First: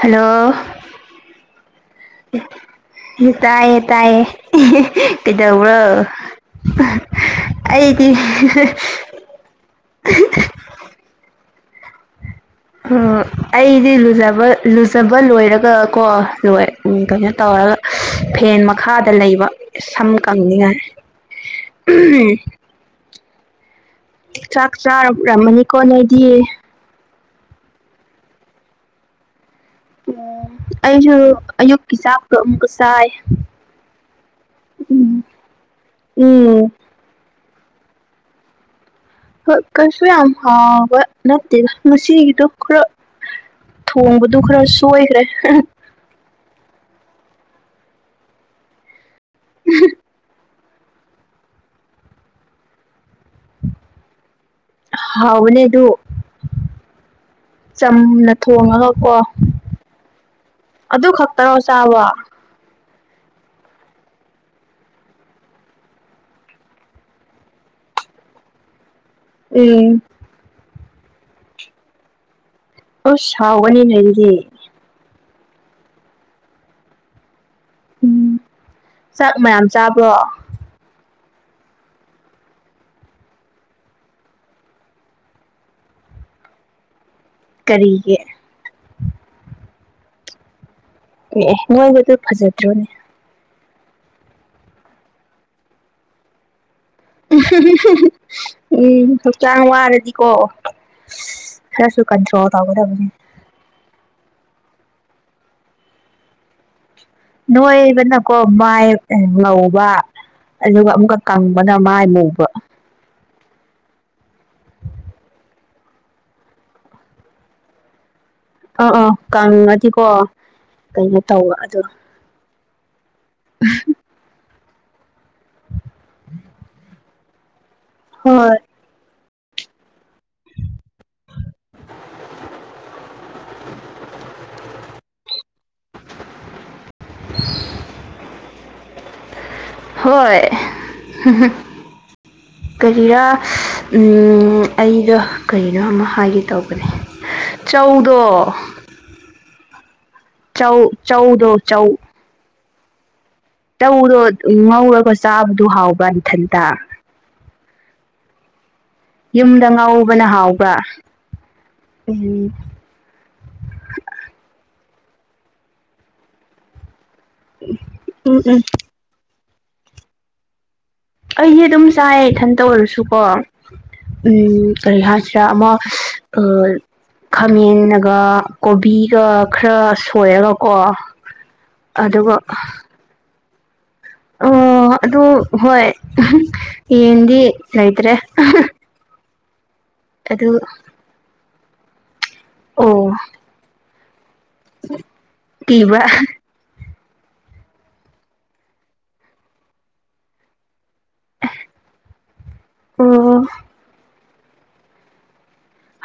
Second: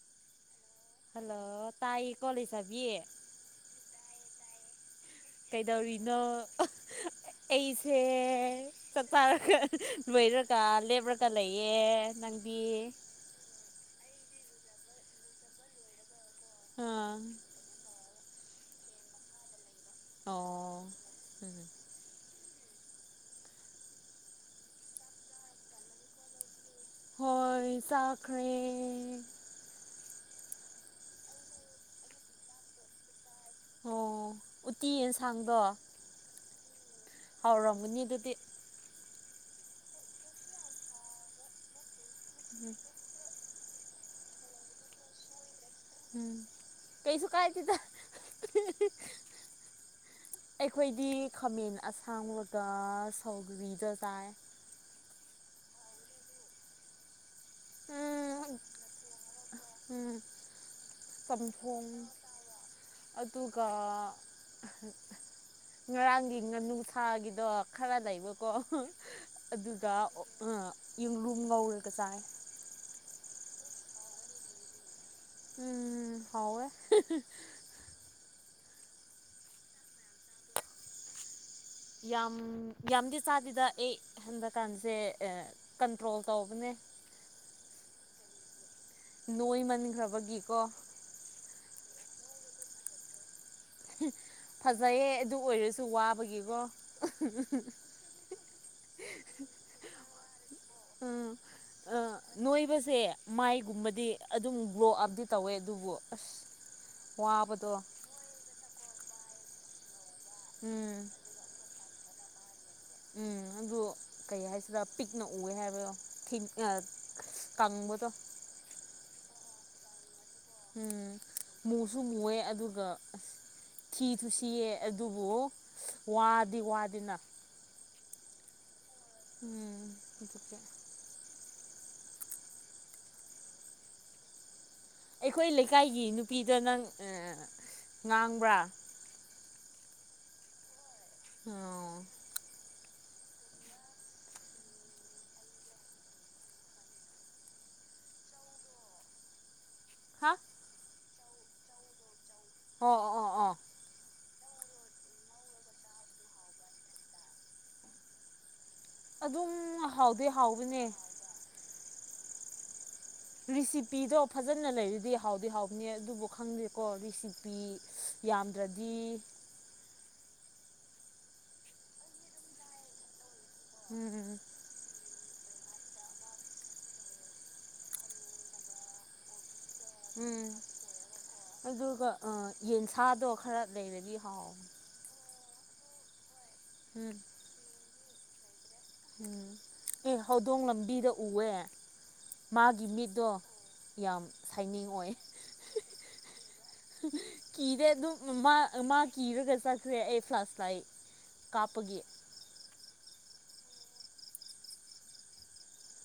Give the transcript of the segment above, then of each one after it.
hello hello ꯇꯥꯏꯌꯦꯀꯣ ꯂꯩꯁꯕꯤ ꯇꯥꯏꯌꯦ ꯇꯥꯏꯌꯦ ꯀꯩꯗꯧꯕ꯭ꯔꯣ ꯀꯩꯗꯧꯔꯤꯅꯣ ꯑꯩꯁꯦ ꯑꯩꯗꯤ ꯆꯥꯛꯆꯥꯔꯒ ꯂꯣꯏꯔꯒ ꯂꯦꯞꯔꯒ ꯂꯩꯌꯦ ꯅꯪꯗꯤ ꯑꯣ ꯑꯩꯗꯤ ꯂꯨꯖꯕ ꯂꯨꯖꯕ ꯂꯣꯏꯔꯒ ꯀꯣ ꯂꯣꯏ ꯎꯝ ꯑꯥ ꯀꯩꯅꯣ ꯇꯧꯔꯒ ꯐꯦꯟ ꯃꯈꯥꯗ ꯂꯩꯕ ꯁꯝ ꯀꯪꯅꯤꯡꯉꯥꯏ ꯑꯣ ꯎꯝ ꯆꯥꯛ ꯆꯥꯔꯔꯝꯃꯅꯤꯀꯣ ꯅꯣꯏꯗꯤ ꯍꯣꯏ ꯆꯥꯈ꯭ꯔꯦ ꯑꯣ ꯑꯩꯁꯨ ꯑꯌꯨꯛꯀꯤ ꯆꯥꯛꯇꯣ ꯑꯃꯨꯛꯀ ꯆꯥꯏ ꯑ ꯎꯇꯤ ꯎꯝ ꯌꯦꯟꯁꯥꯡꯗꯣ ꯎꯝ ꯍꯥꯎꯔꯝꯒꯅꯤ ꯑꯗꯨꯗꯤ ꯍꯣꯏ ꯀꯩꯁꯨ ꯌꯥꯝ ꯍꯥꯎꯕ ꯅꯠꯇꯦꯗ ꯉꯁꯤꯒꯤꯗꯣ ꯈꯔ ꯊꯣꯡꯕꯗꯨ ꯈꯔ ꯁꯣꯏꯈ꯭ꯔꯦ ꯎꯝ ꯀꯩꯁꯨ ꯀꯥꯏꯗꯦꯗ [unintelligible] ꯑꯩꯈꯣꯏꯗꯤ ꯈꯥꯃꯦꯟ ꯑꯁꯥꯡꯕꯒ ꯁꯧꯒ꯭ꯔꯤꯒ ꯆꯥꯏ ꯍꯥꯎꯕꯅꯦ ꯑꯗꯨ ꯆꯝꯅ ꯎꯝ ꯊꯣꯡꯉꯒꯀꯣ ꯎꯝ ꯑꯗꯨ ꯈꯛꯇꯔꯣ ꯆꯝꯊꯣꯡ ꯆꯥꯕ ꯑꯗꯨꯒ ꯉꯔꯥꯡꯒꯤ ꯉꯥꯅꯨ ꯁꯥꯒꯤꯗꯣ ꯈꯔ ꯂꯩꯕꯀꯣ ꯑꯗꯨꯒ ꯎꯝ ꯑ ꯌꯦꯡꯂꯨꯝ ꯉꯧꯔꯒ ꯆꯥꯏ ꯑꯁ ꯍꯥꯎꯒꯅꯤꯅꯦ ꯑꯗꯨꯗꯤ ꯎꯝ ꯍꯥꯎꯋꯦ ꯎꯝ ꯆꯥꯛ ꯃꯌꯥꯝ ꯆꯥꯕ꯭ꯔꯣ ꯌꯥꯝ ꯌꯥꯝꯗꯤ ꯆꯥꯗꯦꯗ ꯑꯦ ꯍꯟꯗꯛꯀꯥꯟꯁꯦ ꯑ ꯀꯟꯇ꯭ꯔꯣꯜ ꯇꯧꯕꯅꯦ ꯀꯔꯤꯒꯦ ꯅꯣꯏꯃꯟꯈ꯭ꯔꯕꯒꯤꯀꯣ ꯑꯦ ꯑꯦ ꯅꯣꯏꯕꯗꯨ ꯐꯖꯗ꯭ꯔꯣꯅꯦ ꯐꯖꯩꯌꯦ ꯑꯗꯨ ꯑꯣꯏꯔꯁꯨ ꯋꯥꯕꯒꯤꯀꯣ ꯎꯝ ꯍꯛꯆꯥꯡ ꯋꯥꯔꯗꯤꯀꯣ ꯑꯥ ꯑ ꯈꯔꯁꯨ ꯀꯟꯇ꯭ꯔꯣꯜ ꯅꯣꯏꯕꯁꯦ ꯇꯧꯒꯗꯕꯅꯤ ꯃꯥꯏꯒꯨꯝꯕꯗꯤ ꯑꯗꯨꯝ ꯒ꯭ꯔꯣ ꯑꯞꯇꯤ ꯇꯧꯋꯦ ꯑꯗꯨꯕꯨ ꯑꯁ ꯋꯥꯕꯗꯣ ꯅꯣꯏꯕꯅꯀꯣ ꯃꯥꯏ ꯉꯧꯕ ꯑꯗꯨꯒ ꯎꯝ ꯑꯃꯨꯛꯀ ꯀꯪꯕꯅ ꯃꯥꯏ ꯃꯧꯕ ꯎꯝ ꯑꯗꯨ ꯀꯩ ꯍꯥꯏꯁꯤꯔ ꯄꯤꯛꯅ ꯎꯏꯌꯦ ꯍꯥꯏꯕꯗꯣ ꯊꯤꯟ ꯑ ꯀꯪꯕꯗꯣ ꯑ ꯑꯥ ꯀꯡꯉꯗꯤꯀꯣ ꯎꯝ ꯃꯨꯁꯨ ꯃꯨꯑꯦ ꯑꯗꯨꯒ ꯊꯤꯁꯨ ꯊꯤꯌꯦ ꯑꯗꯨꯕꯨ ꯋꯥꯗꯤ ꯋꯥꯗꯦꯅ ꯍꯣꯏ ꯎꯝ ꯏꯀꯦ [unintelligible] [unintelligible] ꯑꯩꯈꯣꯏ ꯂꯩꯀꯥꯏꯒꯤ ꯅꯨꯄꯤꯗ ꯅꯪ ꯉꯥꯡꯕ꯭ꯔꯥ ꯍꯣꯏ ꯑꯣ ꯀꯔꯤꯔꯥ ꯑꯩꯗꯣ ꯀꯔꯤꯅꯣ ꯑꯃ ꯍꯥꯏꯒꯦ ꯇꯧꯕꯅꯦ ꯆꯧꯗꯣ ꯍꯥꯥ ꯆꯧ ꯆꯧꯗꯣ ꯆꯧ ꯑꯣ ꯑꯣ ꯑꯣ ꯇꯧꯗꯣ ꯉꯧꯔꯒ ꯆꯥꯕꯗꯨ ꯍꯥꯎꯕ ꯏꯊꯟꯇ ꯌꯨꯝꯗ ꯑꯗꯨꯝ ꯉꯥꯎꯕꯅ ꯍꯥꯎꯗꯤ ꯍꯥꯎꯕ꯭ꯔ ꯍꯥꯎꯕꯅꯦ ꯑꯝ ꯔꯤꯁꯤꯄꯤꯗꯣ ꯐꯖꯅ ꯂꯩꯔꯗꯤ ꯍꯥꯎꯗꯤ ꯍꯥꯎꯅꯤ ꯑꯗꯨꯕꯨ ꯈꯪꯗꯦꯀꯣꯔꯤꯁꯤ ꯄꯤ ꯎꯝ ꯎꯝ ꯌꯥꯝꯗ꯭ꯔꯗꯤ ꯑꯩꯗꯤ ꯑꯗꯨꯝ ꯆꯥꯏ ꯏꯊꯟꯇ ꯑꯣꯏꯔꯁꯨꯀꯣ ꯎꯝ ꯀꯔꯤ ꯍꯥꯏꯁꯤꯔꯥ ꯑꯃ ꯑ ꯈꯥꯃꯦꯟꯒ ꯀꯣꯕꯤꯒ ꯈꯔ ꯎꯝ ꯁꯣꯏꯔꯒꯀꯣ ꯑꯗꯨꯒ ꯌꯦꯟꯁꯥꯗꯣ ꯈꯔ ꯂꯩꯔꯗꯤ ꯑꯣ ꯍꯥꯎ ꯑꯗꯨ ꯍꯣꯏ ꯎꯝ ꯌꯦꯟꯗꯤ ꯂꯩꯇ꯭ꯔꯦ ꯎꯝ ꯑꯦ ꯑꯗꯨ ꯍꯧꯗꯣꯡ ꯂꯝꯕꯤꯗ ꯎꯑꯦ ꯃꯥꯒꯤ ꯑꯣ ꯃꯤꯠꯇꯣ ꯌꯥꯝ ꯁꯥꯏꯅꯤꯡ ꯑꯣꯏ ꯀꯤꯕ꯭ꯔꯥ ꯀꯤꯔꯦ ꯑꯗꯨꯝ ꯃꯥ ꯃꯥ ꯀꯤꯔꯒ ꯆꯠꯈ꯭ꯔꯦ ꯑꯩ ꯐ꯭ꯂꯥꯁ ꯂꯥꯏ ꯀꯥꯞꯄꯒꯤ ꯑꯣ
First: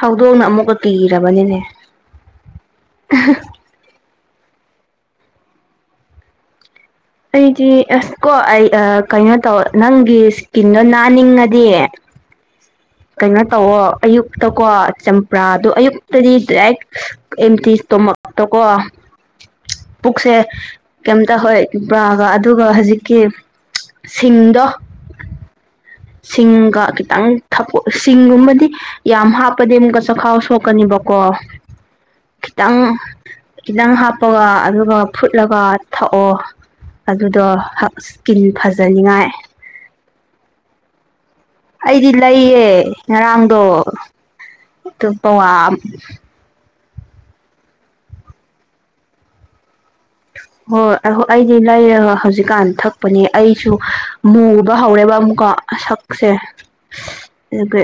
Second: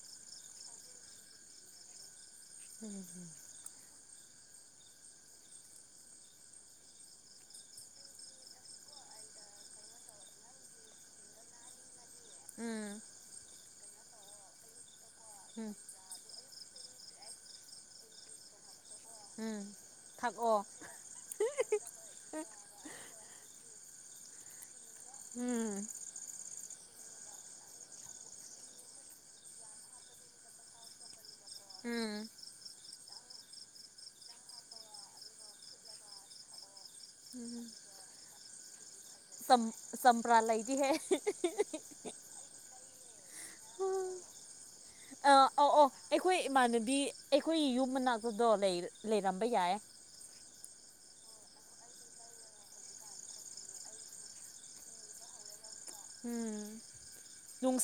ꯍꯧꯗꯣꯡꯅ ꯑꯃꯨꯛꯀ ꯀꯤꯔꯕꯅꯤꯅꯦ ꯎꯝ ꯑꯩꯗꯤ ꯑꯁ ꯀꯣ ꯑꯩ ꯀꯩꯅꯣ ꯇꯧ ꯅꯪꯒꯤ ꯏꯁꯀꯤꯟꯗꯣ ꯅꯥꯅꯤꯡꯉꯗꯤ ꯎꯝ ꯀꯩꯅꯣ ꯇꯧꯑꯣ ꯑꯌꯨꯛꯇ ꯀꯣ ꯆꯝꯄ꯭ꯔꯥꯗ ꯎꯝ ꯑꯌꯨꯛ ꯗꯤ ꯑꯦꯝꯇ ꯏꯁꯇꯣꯃꯛꯇꯣꯀꯣ ꯎꯝ ꯄꯨꯛꯁꯦ ꯊꯥꯛꯑꯣ ꯀꯩꯝꯇ ꯍꯣꯏ ꯆꯝꯄ꯭ꯔꯥꯒ ꯑꯗꯨꯒ ꯍꯧꯖꯤꯛꯀꯤ ꯁꯤꯡꯗꯣ ꯎꯝ ꯁꯤꯡꯒ ꯈꯤꯇꯪ ꯊ ꯁꯤꯡꯒꯨꯝꯕꯗꯤ ꯌꯥꯝ ꯍꯥꯞꯄꯗꯤ ꯑꯃꯨꯛꯀ ꯆꯈꯥꯎ ꯁꯣꯛꯀꯅꯤꯕꯀꯣ ꯎꯝ ꯈꯤꯇꯪ ꯈꯤꯇꯪ ꯍꯥꯞꯄꯒ ꯑꯗꯨꯒ ꯐꯨꯠꯂꯒ ꯊꯛꯑꯣ ꯑꯗꯨꯗꯣ ꯏꯁꯀꯤꯟ ꯐꯖꯅꯤꯡꯉꯥꯏ ꯆꯝ ꯆꯝꯄ꯭ꯔꯥ ꯂꯩꯗꯤꯍꯦ ꯑꯩꯗꯤ ꯂꯩꯌꯦ ꯉꯔꯥꯡꯗꯣ ꯑꯗꯨ ꯑꯧ ꯄꯋꯥ ꯑꯧ ꯑꯩꯈꯣꯏ ꯏꯃꯥꯟꯅꯕꯤ ꯑꯩꯈꯣꯏꯒꯤ ꯌꯨꯝ ꯃꯅꯥꯛꯇꯨꯗꯣ ꯂꯩꯔꯝꯕ ꯌꯥꯏ ꯍꯣꯏ ꯑꯩꯗꯤ ꯂꯩꯔꯒ ꯍꯧꯖꯤꯛꯀꯥꯟ ꯊꯛꯄꯅꯦ ꯑꯩꯁꯨ ꯃꯨꯕ ꯍꯧꯔꯦꯕ ꯀꯣ ꯁꯛꯁꯦ ꯑꯗꯨꯒ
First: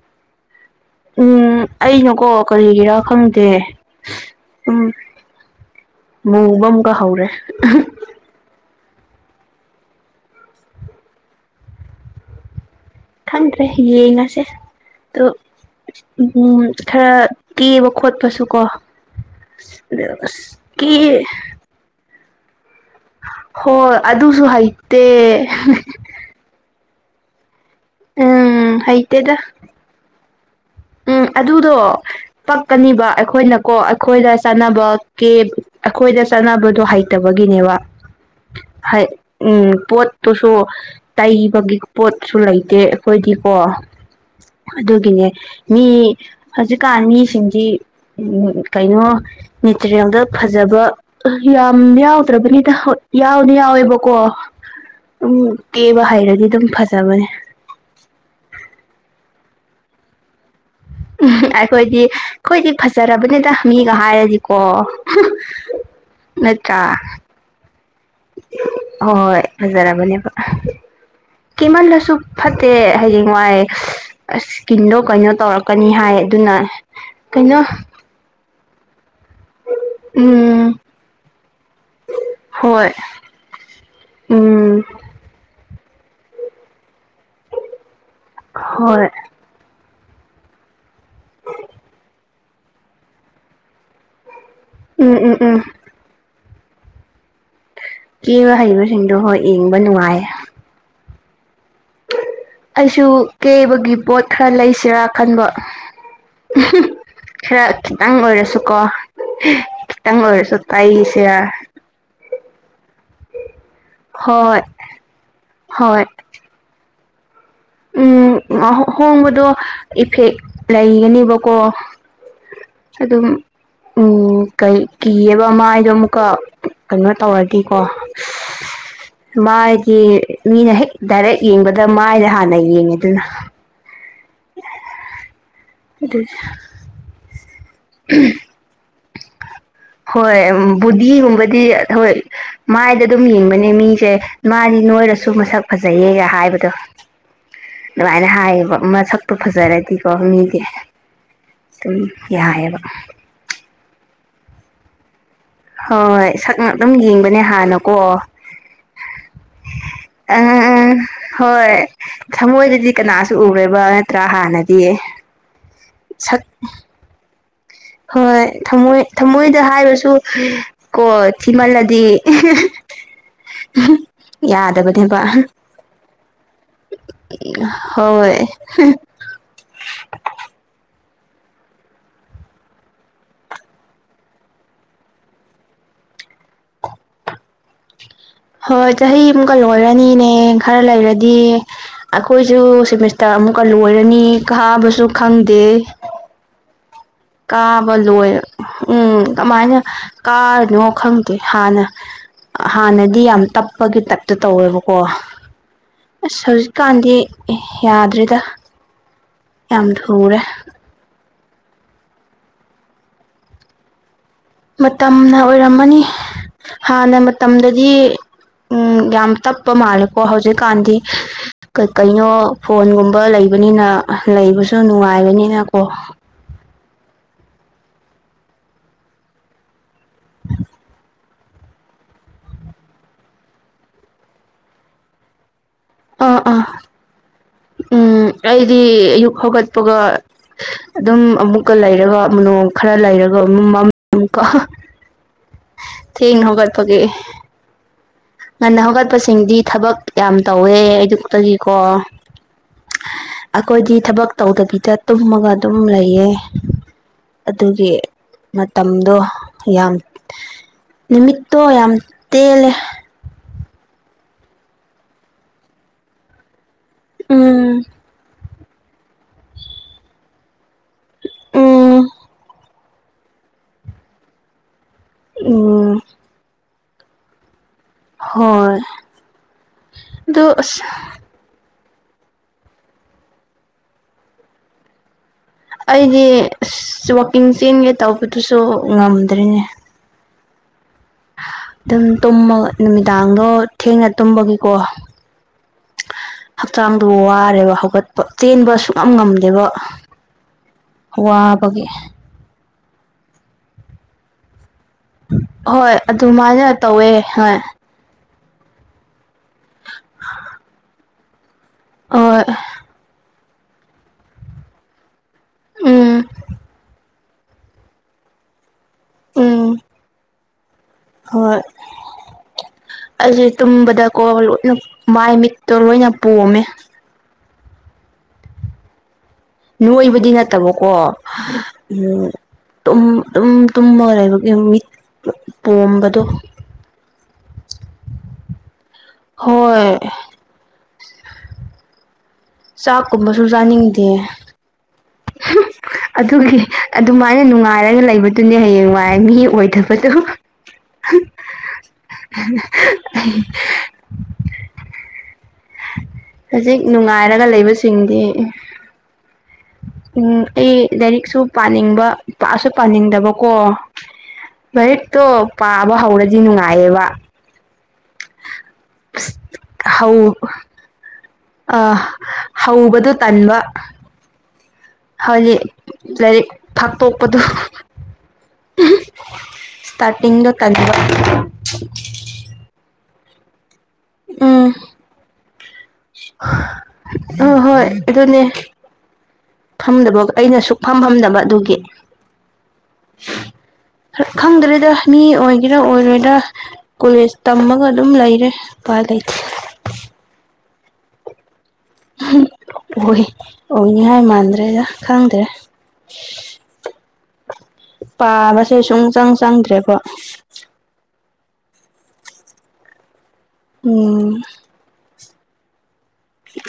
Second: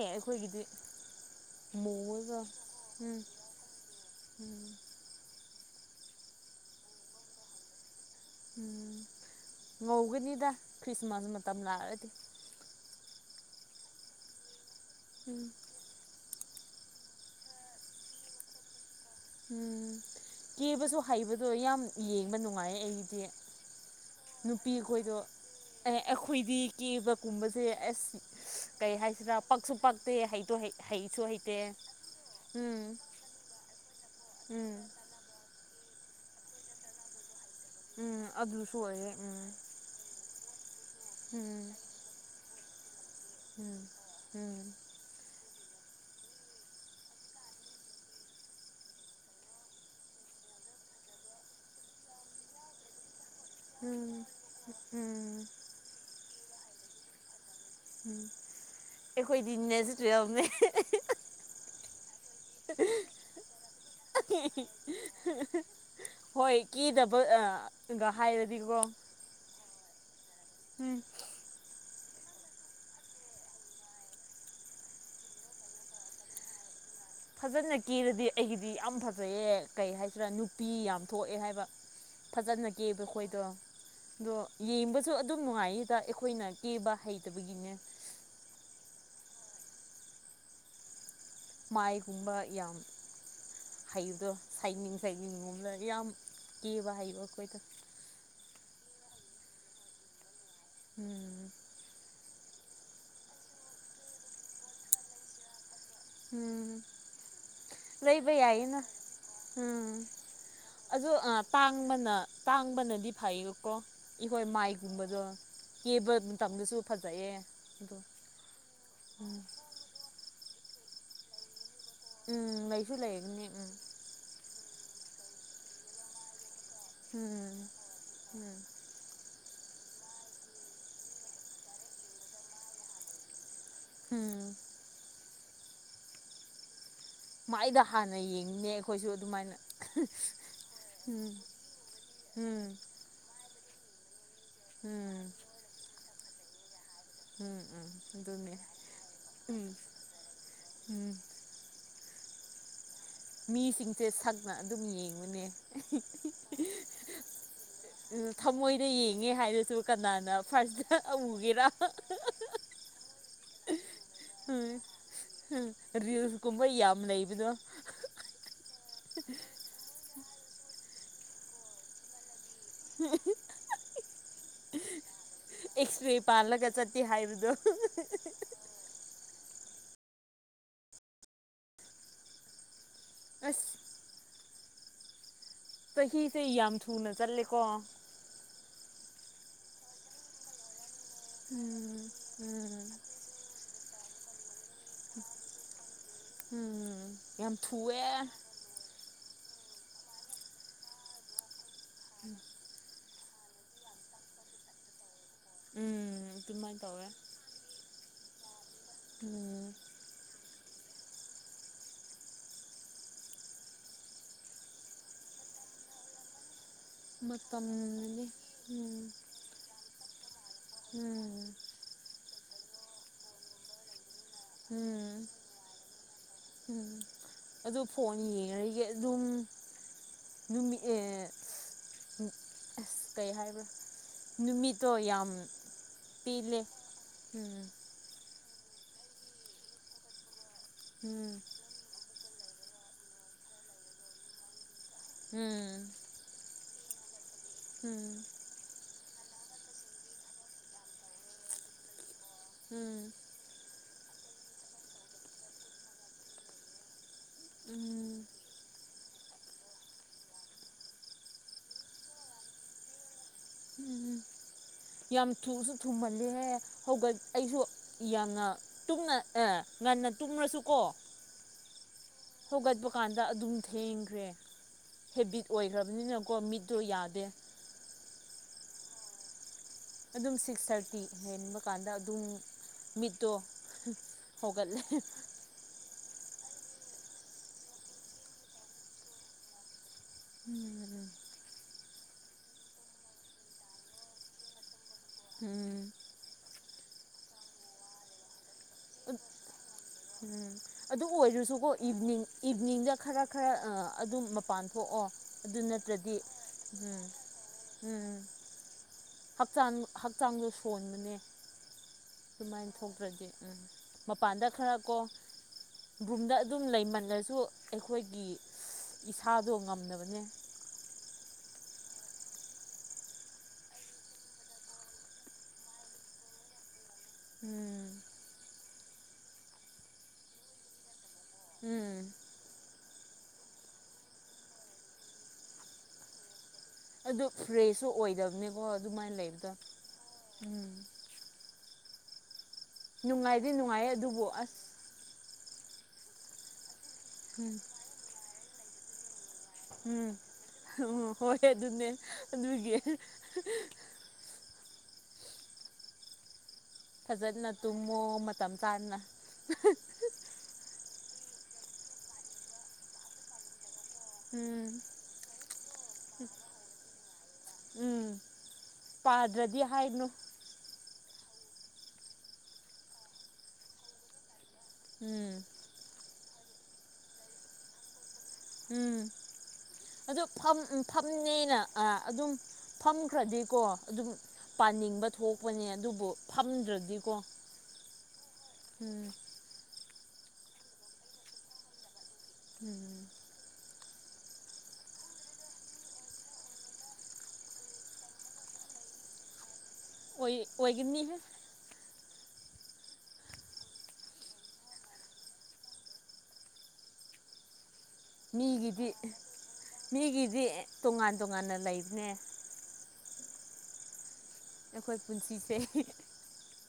ꯑꯦ ꯑꯩꯈꯣꯏꯒꯤꯗꯤ ꯎꯝ ꯃꯨꯔꯒ ꯑꯩꯅꯀꯣ ꯀꯔꯤꯒꯤꯔꯥ ꯎꯝ ꯈꯪꯗꯦ ꯎꯝ ꯃꯨꯕ ꯑꯃꯒ ꯍꯧꯔꯦ ꯎꯝ ꯉꯧꯒꯅꯤꯗ ꯈ꯭ꯔꯤꯁꯃꯥꯁ ꯃꯇꯝ ꯂꯥꯛꯑꯗꯤ ꯈꯪꯗ꯭ꯔꯦ ꯌꯦꯡꯉꯁꯦ ꯑꯣ ꯎꯝ ꯎꯝ ꯈꯔ ꯀꯦꯕ ꯈꯣꯠꯄꯁꯨ ꯀꯣ ꯎꯝ ꯑꯁ ꯀꯦꯕꯁꯨ ꯀꯦ ꯍꯩꯕꯗꯣ ꯌꯥꯝ ꯌꯦꯡꯕ ꯅꯨꯡꯉꯥꯏꯌꯦ ꯑꯩꯗꯤ ꯍꯣꯏ ꯑꯗꯨꯁꯨ ꯍꯩꯇꯦ ꯅꯨꯄꯤꯈꯣꯏꯗꯣ ꯑꯦ ꯑꯩꯈꯣꯏꯗꯤ ꯀꯦꯕ ꯀꯨꯝꯕꯁꯦ ꯑꯁ ꯎꯝ ꯀꯩ ꯍꯩꯇꯦꯗ ꯍꯥꯏꯁꯤꯔꯥ ꯄꯛꯁꯨ ꯄꯛꯇꯦ ꯍꯩꯁꯨ ꯍꯩꯇꯦ ꯎꯝ ꯑꯗꯨꯗꯣ ꯎꯝ ꯄꯛꯀꯅꯤꯕ ꯑꯩꯈꯣꯏꯅꯀꯣ ꯑꯩꯈꯣꯏꯗ ꯎꯝ ꯆꯥꯟꯅꯕ ꯀꯦ ꯑꯩꯈꯣꯏꯗ ꯆꯠꯅꯕꯗꯣ ꯍꯩꯇꯕꯒꯤꯅꯦꯕ ꯎꯝ ꯑꯗꯨꯁꯨ ꯍꯥꯏ ꯑꯣꯏꯌꯦ ꯎꯝ ꯄꯣꯠ ꯇꯨꯁꯨ ꯎꯝ ꯇꯩꯕꯒꯤ ꯄꯣꯠꯁꯨ ꯂꯩꯇꯦ ꯑꯩꯈꯣꯏꯗꯤꯀꯣ ꯎꯝ ꯎꯝ ꯑꯗꯨꯒꯤꯅꯦ ꯃꯤ ꯍꯧꯖꯤꯛꯀꯥꯟ ꯃꯤꯁꯤꯡꯗꯤ ꯀꯩꯅꯣ ꯅꯦꯆꯔꯦꯜꯗ ꯐꯖꯕ ꯌꯥꯝ ꯌꯥꯎꯗ꯭ꯔꯕꯅꯤꯗ ꯍꯣꯢ ꯌꯥꯎꯗꯤ ꯌꯥꯎꯋꯦꯕꯀꯣ ꯎꯝ ꯑꯗꯨꯝ ꯎꯝ ꯀꯦꯕ ꯍꯩꯔꯗꯤ ꯑꯗꯨꯝ ꯐꯖꯕꯅꯦ ꯎꯝ ꯑꯩꯈꯣꯏꯗꯤ ꯅꯦꯖꯔꯦꯜꯅꯦ ꯎ ꯑꯩꯈꯣꯏꯗꯤ ꯑꯩꯈꯣꯏꯗꯤ ꯐꯖꯔꯕꯅꯤꯗ ꯃꯤꯒ ꯍꯥꯏꯔꯗꯤꯀꯣ ꯍꯣꯏ ꯅꯠꯇ꯭ꯔꯥ ꯀꯦꯗꯕ ꯍꯣꯏ ꯐꯖꯔꯕꯅꯦꯕ ꯎꯝ ꯀꯤꯃꯜꯂꯁꯨ ꯐꯠꯇꯦ ꯍꯌꯦꯡꯋꯥꯏ ꯑ ꯁꯀꯤꯟꯗꯣ ꯀꯩꯅꯣ ꯇꯧꯔꯛꯀꯅꯤ ꯍꯥꯏ ꯑꯗꯨꯅ ꯀꯩꯅꯣ ꯐꯖꯅ ꯀꯦꯔꯗꯤ ꯑꯩꯒꯤꯗꯤ ꯌꯥꯝ ꯐꯖ ꯐꯖꯩ ꯀꯩ ꯍꯥꯏꯁꯤꯔꯥ ꯅꯨꯄꯤ ꯎꯝ ꯌꯥꯝ ꯊꯣꯛꯑꯦ ꯍꯥꯏꯕ ꯍꯣꯏ ꯐꯖꯅꯒꯦꯕ ꯑꯩꯈꯣꯏꯗꯣ ꯑꯗꯣ ꯎꯝ ꯌꯦꯡꯕ ꯁꯨ ꯑꯗꯨꯝ ꯅꯨꯡꯉꯥꯏꯗ ꯑꯩꯈꯣꯏꯅ ꯀꯦꯕ ꯍꯩꯇꯕꯒꯤꯅꯦ ꯍꯣꯏ ꯃꯥꯏꯒꯨꯝꯕ ꯌꯥꯝ ꯍꯩꯕꯗꯣ ꯁꯩꯅꯤꯡ ꯎꯝ ꯎꯝ ꯎꯝ ꯁꯩꯅꯤꯡꯒꯣꯝꯗ ꯌꯥꯝ ꯀꯦꯕ ꯍꯥꯏꯕꯈꯣꯢꯗꯣ ꯀꯦꯕ ꯍꯩꯕꯁꯤꯡꯗꯣ ꯍꯣꯏ ꯌꯦꯡꯕ ꯅꯨꯡꯉꯥꯏꯌꯦ ꯎꯝ ꯑꯩꯁꯨ ꯀꯦꯕꯒꯤ ꯄꯣꯠ ꯈꯔ ꯂꯩꯁꯤꯔꯥ ꯈꯟꯕ ꯎꯝ ꯈꯔ ꯈꯤꯇꯪ ꯂꯩꯕ ꯌꯥꯏꯌꯦꯅ ꯑꯣꯏꯔꯁꯨꯀꯣ ꯎꯝ ꯈꯤꯇꯪ ꯑꯣꯏꯔꯁꯨ ꯑꯗꯨ ꯄꯥꯛ ꯇꯩꯁꯤꯔꯥ ꯇꯥꯡꯕꯅ ꯇꯥꯡꯕꯅꯗꯤ ꯐꯩꯀꯣ ꯑꯩꯈꯣꯏ ꯍꯣꯏ ꯃꯥꯏꯒꯨꯝꯕꯗꯣ ꯍꯣꯏ ꯀꯦꯕ ꯀꯦꯕ ꯃꯇꯝꯗꯁꯨ ꯐꯖꯩꯌꯦ ꯑꯗꯣ ꯎꯝ ꯎꯝ ꯍꯣꯡꯕꯗꯣ ꯏꯐꯦꯛ ꯂꯩꯒꯅꯦꯕꯀꯣ ꯎꯝ ꯂꯩꯁꯨ ꯂꯩꯕꯅꯤ ꯎꯝ ꯎꯝ ꯀꯩ ꯀꯤꯑꯦꯕ ꯃꯥꯢꯗꯣ ꯑꯃꯨꯛꯀ ꯀꯩꯅꯣ ꯎꯝ ꯇꯧꯔꯗꯤꯀꯣ ꯎꯝ ꯃꯥꯥꯏꯗꯤ ꯃꯤꯅ ꯍꯦꯛ ꯗꯥꯏꯔꯦꯛ ꯌꯦꯡꯕꯗ ꯃꯥꯏꯗ ꯍꯥꯟꯅ ꯌꯦꯡꯉꯤꯗꯅ ꯎꯝ ꯑꯗꯨꯅꯤ ꯃꯥꯏꯗ ꯍꯥꯟꯅ ꯌꯦꯡꯉꯦ ꯑꯩꯈꯣꯏꯁꯨ ꯑꯗꯨꯃꯥꯏꯅ ꯍꯣꯏ ꯎꯝ ꯕꯨꯙꯤꯒꯨꯝꯕꯗꯤ ꯍꯣꯏ ꯎꯝ ꯃꯥꯏꯗ ꯑꯗꯨꯝ ꯌꯦꯡꯕꯅꯦ ꯃꯤꯁꯦ ꯃꯥꯗꯤ ꯅꯣꯏꯔꯁꯨ ꯎꯝ ꯃꯁꯛ ꯐꯖꯩꯌꯦꯒ ꯍꯥꯏꯕꯗꯣ ꯎꯝ ꯎꯝ ꯑꯗꯨꯃꯥꯏꯅ ꯑꯗꯨꯅꯦ ꯍꯥꯏꯌꯦꯕ ꯃꯁꯛꯄꯨ ꯎꯝ ꯐꯖꯔꯗꯤꯀꯣ ꯃꯤꯗꯤ ꯎꯝ ꯑꯗꯨꯝ ꯌꯥꯏꯑꯦꯕ ꯃꯤꯁꯤꯡꯁꯦ ꯁꯛꯅ ꯑꯗꯨꯝ ꯌꯦꯡꯕꯅꯦ ꯍꯣꯏ ꯁꯛꯅ ꯑꯗꯨꯝ ꯌꯦꯡꯕꯅꯦ ꯍꯥꯟꯅꯀꯣ ꯊꯃꯣꯏꯗ ꯌꯦꯡꯉꯦ ꯍꯥꯏꯔꯁꯨ ꯀꯅꯥꯅ ꯑꯪ ꯑꯪ ꯑꯪ ꯐꯥꯔꯁꯇ ꯎꯒꯦꯔꯥ ꯍꯣꯏ ꯊꯃꯣꯏꯗꯗꯤ ꯀꯅꯥꯁꯨ ꯎꯔꯣꯏꯕ ꯇ꯭ꯔꯥ ꯍꯥꯟꯅꯗꯤ [unintelligible] ꯁꯛ ꯔꯤꯜꯁꯀꯨꯝꯕ ꯌꯥꯝ ꯂꯩꯕꯗꯣ ꯍꯣꯏ ꯊꯝꯃꯣꯏ ꯊꯃꯣꯏꯗ ꯍꯥꯏꯔꯁꯨ ꯀꯣ ꯊꯤꯃꯜꯂꯗꯤ [unintelligible] ꯌꯥꯗꯕꯅꯦꯕ ꯑꯦꯛꯁ꯭ꯔꯦ ꯄꯥꯜꯂꯒ ꯆꯠꯄꯤ ꯍꯥꯏꯕꯗꯣ [unintelligible] ꯑꯁ ꯆꯍꯤꯁꯦ ꯌꯥꯝ ꯊꯨꯅ ꯆꯠꯂꯦꯀꯣ ꯍꯣꯏ ꯆꯍꯤ ꯑꯃꯨꯛꯀ ꯂꯣꯏꯔꯅꯤꯅꯦ ꯈꯔ ꯂꯩꯔꯗꯤ ꯎꯝ ꯑꯩꯈꯣꯏꯁꯨ ꯎꯝ ꯁꯦꯃꯤꯁ ꯇꯥ ꯑꯃꯨꯛꯀ ꯂꯣꯏꯔꯅꯤ ꯀꯥꯕꯁꯨ ꯈꯪꯗꯦ ꯎꯝ ꯌꯥꯝ ꯀꯥꯕ ꯊꯨꯑꯦ ꯂꯣꯏꯔ ꯎꯝ ꯀꯃꯥꯏꯅ ꯀꯥꯔꯤꯅꯣ ꯈꯪꯗꯦ ꯍꯥꯟꯅ ꯎꯝ ꯍꯥꯟꯅꯗꯤ ꯌꯥꯝ ꯇꯞꯄꯒꯤ ꯇꯥꯏꯞꯇ ꯇꯧꯋꯦꯕꯀꯣ ꯎꯝ ꯑꯁ ꯑꯗꯨꯃꯥꯏꯅ ꯇꯧꯋꯦ ꯍꯧꯖꯤꯛꯀꯥꯟꯗꯤ ꯑꯦ ꯌꯥꯗ꯭ꯔꯦꯗ ꯎꯝ ꯌꯥꯝ ꯊꯨꯔꯦ ꯃꯇꯝꯅ ꯑꯣꯏꯔꯝꯃꯅꯤ ꯍꯥꯟꯅ ꯃꯇꯝꯗꯗꯤ ꯃꯇꯝꯅꯅꯦ ꯑꯪ ꯎꯝ ꯌꯥꯝ ꯇꯞ ꯇꯞꯄ ꯃꯥꯜꯂꯦꯀꯣ ꯍꯧꯖꯤꯛꯀꯥꯟꯗꯤ ꯎꯝ ꯀꯩꯀꯩꯅꯣ ꯐꯣꯟꯒꯨꯝꯕ ꯂꯩꯕꯅꯤꯅ ꯂꯩꯕꯁꯨ ꯎꯝ ꯅꯨꯡꯉꯥꯏꯕꯅꯤꯅ ꯀꯣ ꯎꯝ ꯑꯗꯨ ꯐꯣꯟ ꯌꯦꯡꯉꯔꯣꯏꯒꯦ ꯑꯗꯨꯝ ꯅꯨꯃꯤꯠ ꯑꯦ ꯑꯁ ꯀꯩ ꯍꯥꯏꯕ꯭ꯔꯥ ꯅꯨꯃꯤꯠꯇꯣ ꯌꯥꯝ ꯑꯥ ꯇꯦꯜꯂꯦ ꯑꯥ ꯎꯝ ꯎꯝ ꯑꯩꯗꯤ ꯑꯌꯨꯛ ꯍꯧꯒꯠꯄꯒ ꯑꯗꯨꯝ ꯑꯃꯨꯛ ꯎꯝ ꯑꯃꯨꯛꯀ ꯂꯩꯔꯒ ꯅꯣꯡ ꯈꯔ ꯂꯩꯔꯒ ꯃꯝ [unintelligible] ꯎꯝ ꯊꯦꯡꯅ ꯍꯧꯒꯠꯄꯒꯤ ꯎꯝ ꯉꯟꯅ ꯍꯧꯒꯠꯄꯁꯤꯡꯗꯤ ꯊꯕꯛ ꯌꯥꯝ ꯇꯧꯋꯦ ꯑꯌꯨꯛꯇꯒꯤꯀꯣ ꯎꯝ ꯑꯩꯈꯣꯏꯗꯤ ꯊꯕꯛ ꯇꯧꯗꯕꯤꯗ ꯇꯨꯝꯃꯒ ꯑꯗꯨꯝ ꯂꯩꯌꯦ ꯑꯗꯨꯒꯤ ꯎꯝ ꯃꯇꯝꯗꯣ ꯌꯥꯝ ꯅꯨꯃꯤꯠꯇꯣ ꯌꯥꯝ ꯇꯦꯜꯂꯦ ꯎꯝ ꯌꯥꯝ ꯊꯨꯁꯨ ꯊꯨꯃꯜꯂꯦꯍꯦ ꯍꯧꯒꯠ ꯑꯩꯁꯨ ꯎꯝ ꯌꯥꯝꯅ ꯇꯨꯝꯅ ꯑꯦ ꯉꯟꯅ ꯇꯨꯝꯂꯁꯨꯀꯣ ꯎꯝ ꯍꯧꯒꯠꯄ ꯀꯥꯟꯗ ꯑꯗꯨꯝ ꯊꯦꯡꯈ꯭ꯔꯦ ꯍꯦꯕꯤꯠ ꯎꯝ ꯑꯣꯏꯈ꯭ꯔꯕꯅꯤꯅꯀꯣ ꯃꯤꯠꯇꯣ ꯌꯥꯗꯦ ꯍꯣꯏ ꯑꯗꯨꯝ ꯑꯗꯨ ꯁꯤꯛꯁ ꯑꯁ ꯊꯥꯔꯇꯤ ꯍꯦꯟꯕ ꯀꯥꯟꯗ ꯑꯗꯨꯝ ꯃꯤꯠꯇꯣ ꯍꯧꯒꯠꯂꯦ ꯑꯩꯗꯤ ꯏꯁ ꯋꯥꯛꯀꯤꯡ ꯆꯦꯟꯒꯦ ꯇꯧꯕꯗꯨꯁꯨ ꯉꯝꯗ꯭ꯔꯦꯅꯦ ꯎꯝ ꯑꯗꯨꯝ ꯇꯨꯝꯃꯒ ꯅꯨꯃꯤꯗꯥꯡꯗꯣ ꯊꯦꯡꯅ ꯇꯨꯝꯕꯒꯤꯀꯣ ꯎꯝ ꯍꯛꯆꯥꯡꯗꯣ ꯋꯥꯔꯦꯕ ꯍꯧꯒꯠꯄ ꯇꯦꯟꯕ ꯁꯨꯛꯉꯝ ꯉꯝꯗꯦꯕ ꯎꯝ ꯑꯗꯨ ꯑꯣꯏꯔꯁꯨꯀꯣ ꯋꯥꯕꯒꯤ ꯏꯚꯤꯅꯤꯡ ꯏꯚꯤꯅꯤꯡꯗ ꯈꯔ ꯈꯔ ꯑꯗꯨꯝ ꯃꯄꯥꯟ ꯊꯣꯛꯑꯣ ꯑꯗꯨ ꯍꯣꯏ ꯅꯠꯇ꯭ꯔꯗꯤ ꯑꯗꯨꯃꯥꯏꯅ ꯎꯝ ꯇꯧꯋꯦ ꯍꯣꯏ ꯎꯝ ꯍꯛꯆꯥꯡ ꯍꯛꯆꯥꯡꯗꯣ ꯁꯣꯟꯕꯅꯦ ꯍꯣꯏ ꯑꯗꯨꯃꯥꯏ ꯊꯣꯛꯇ꯭ꯔꯗꯤ ꯎꯝ ꯃꯄꯥꯟꯗ ꯈꯔ ꯀꯣ ꯎꯝ ꯔꯨꯝꯗ ꯑꯗꯨꯝ ꯂꯩꯃꯜꯂꯁꯨ ꯑꯩꯈꯣꯏꯒꯤ ꯏꯁꯥꯗꯣ ꯎꯝ ꯉꯝꯗꯕꯅꯦ ꯍꯣꯏ ꯑꯩꯁꯦ ꯇꯨꯝꯕꯗꯀꯣ ꯂꯣꯏꯅ ꯃꯥꯏ ꯃꯤꯠꯇꯣ ꯂꯣꯏꯅ ꯄꯣꯝꯃꯦ ꯎꯝ ꯅꯣꯏꯕꯗꯤ ꯅꯠꯇꯕꯀꯣ ꯎꯝ ꯑꯗꯨꯝ ꯇꯨꯝꯃ ꯂꯩꯕꯒꯤ ꯃꯤꯠ ꯄꯣꯝꯕꯗꯣ ꯑꯗꯨ ꯐ꯭ꯔꯦꯁꯁꯨ ꯑꯣꯏꯗꯕꯅꯦꯀꯣ ꯑꯗꯨꯃꯥꯏꯅ ꯂꯩꯕꯗ ꯍꯣꯏ ꯎꯝ ꯆꯥꯛ ꯀꯨꯝꯕꯁꯨ ꯅꯨꯡꯉꯥꯏꯗꯤ ꯅꯨꯡꯉꯥꯏꯌꯦ ꯆꯥꯅꯤꯡꯗꯦ ꯑꯗꯨꯕꯨ ꯑꯁ ꯑꯗꯨꯒꯤ ꯑꯗꯨꯃꯥꯏꯅ ꯎꯝ ꯅꯨꯡꯉꯥꯏꯔꯒ ꯂꯩꯕꯗꯨꯅꯦ ꯍꯌꯦꯡ ꯋꯥꯏ ꯃꯤ ꯑꯣꯏꯊꯕꯗꯣ ꯎꯝ ꯎꯝ ꯍꯣꯏ ꯑꯗꯨꯅꯦ ꯑꯗꯨꯒꯤ ꯑꯩ ꯍꯧꯖꯤꯛ ꯅꯨꯡꯉꯥꯏꯔꯒ ꯐꯖꯅ ꯇꯨꯝꯃꯣ ꯂꯩꯕꯁꯤꯡꯗꯤ ꯃꯇꯝ ꯆꯥꯅ ꯎꯝ ꯑꯩ ꯂꯥꯏꯔꯤꯛꯁꯨ ꯄꯥꯅꯤꯡꯕ ꯄꯥꯁꯨ ꯄꯥꯅꯤꯡꯗꯕꯀꯣ ꯎꯝ ꯂꯥꯏꯔꯤꯛꯇꯣ ꯄꯥꯕ ꯍꯧꯔꯗꯤ ꯅꯨꯡꯉꯥꯏꯌꯦꯕ ꯎꯝ ꯄꯥꯗ꯭ꯔꯗꯤ ꯍꯥꯏꯅꯣ ꯍꯧ ꯑ ꯍꯧꯕꯗꯨ ꯇꯟꯕ ꯎꯝ ꯍꯥꯏꯗꯤ ꯂꯥꯏꯔꯤꯛ ꯐꯥꯛꯇꯣꯛꯄꯗꯨ ꯎꯝ ꯑꯗꯨ ꯐꯝꯅꯦꯅ ꯑꯗꯨꯝ ꯐꯝꯈ꯭ꯔꯗꯤꯀꯣ ꯑꯗꯨꯝ ꯄꯥꯅꯤꯡꯕ ꯊꯣꯛꯄꯅꯦ ꯑꯗꯨ ꯍ ꯍꯣꯏ ꯑꯗꯨꯅꯦ ꯎꯝ ꯐꯝꯗꯕ ꯑꯩꯅ ꯁꯨꯛ ꯐꯝ ꯐꯝꯗꯕ ꯑꯗꯨꯒꯤ ꯎꯝ ꯈꯪꯗꯔꯤꯦꯗ ꯃꯤ ꯑꯣꯏꯒꯦꯔꯥ ꯑꯣꯏꯔꯣꯏꯗꯥ ꯀꯣꯂꯦꯖ ꯇꯝꯃꯒ ꯑꯗꯨꯝ ꯂꯩꯔꯦ ꯎꯄꯥꯏ ꯂꯩꯇꯦ ꯑꯣꯏ ꯑꯣꯏꯒꯤꯅꯤꯍꯦ ꯎ ꯑꯣꯏ ꯑꯣꯏꯅꯤꯉꯥꯏ ꯃꯥꯟꯗ꯭ꯔꯦꯗ ꯈꯪꯗ꯭ꯔꯦ ꯄꯥꯕꯁꯨ ꯁꯨꯡꯆꯪ ꯆꯪꯗ꯭ꯔꯦꯀꯣ ꯁꯤꯗꯤ ꯇꯣꯉꯥꯟ ꯇꯣꯉꯥꯟꯅ ꯂꯩꯕꯅꯦ ꯎꯝ ꯑꯩꯈꯣꯏ ꯄꯨꯟꯁꯤꯁꯦ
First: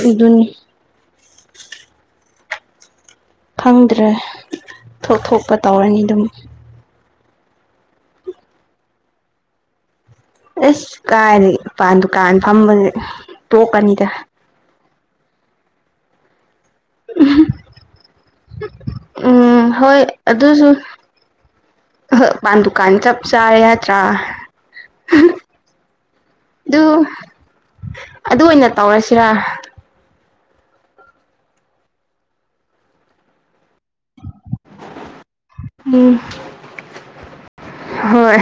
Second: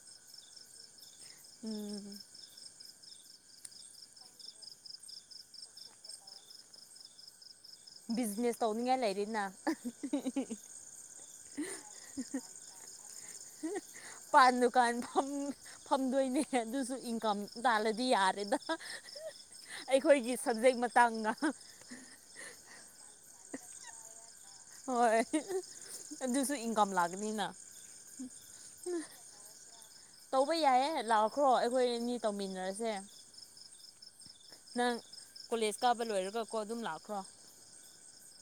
ꯑꯗꯨꯅꯤ ꯎꯝ ꯐꯪꯗ꯭ꯔꯦ ꯊꯣꯛ ꯊꯣꯛꯄ ꯇꯧꯔꯅꯤ ꯑꯗꯨꯝ ꯕꯤꯖꯤꯅꯦꯁ ꯇꯧꯅꯤꯡꯉꯥꯏ ꯂꯩꯔꯤꯅ ꯑꯁ ꯀꯥꯏꯗꯒꯤ ꯄꯥꯟ ꯗꯨꯀꯥꯟ ꯐꯝꯕꯁꯦ ꯇꯣꯛꯀꯅꯤꯗ ꯄꯥꯟ ꯗꯨꯀꯥꯟ ꯐꯝ ꯐꯝꯗꯣꯏꯅꯦ ꯑꯗꯨꯁꯨ ꯏꯟꯀꯝ ꯇꯥꯜꯂꯗꯤ ꯌꯥꯔꯦꯗ ꯎꯝ ꯍꯣꯏ ꯑꯩꯈꯣꯏꯒꯤ ꯁꯕꯖꯦꯛ ꯃꯇꯥꯡꯒ ꯍ ꯄꯥꯟꯗꯨꯀꯥꯟ ꯆꯞ ꯆꯥꯔꯣ ꯅꯠꯇ꯭ꯔ ꯍꯣꯏ ꯑꯗꯨꯁꯨ ꯑꯗꯨ ꯏꯟꯀꯥꯝ ꯂꯥꯛꯀꯅꯤꯅ ꯑꯗꯨ ꯑꯣꯏꯅ [inaudible] ꯇꯧꯕ ꯌꯥꯏꯌꯦ ꯂꯥꯛꯈ꯭ꯔꯣ ꯑꯩꯈꯣꯏ ꯑꯅꯤ ꯇꯧꯃꯤꯟꯅꯔꯁꯦ ꯅꯪ ꯀꯣꯂꯦꯖ ꯀꯥꯕ ꯎꯝ ꯂꯣꯏꯔꯒꯀꯣ ꯑꯗꯨꯝ ꯂꯥꯛꯈ꯭ꯔꯣ ꯍꯣꯏ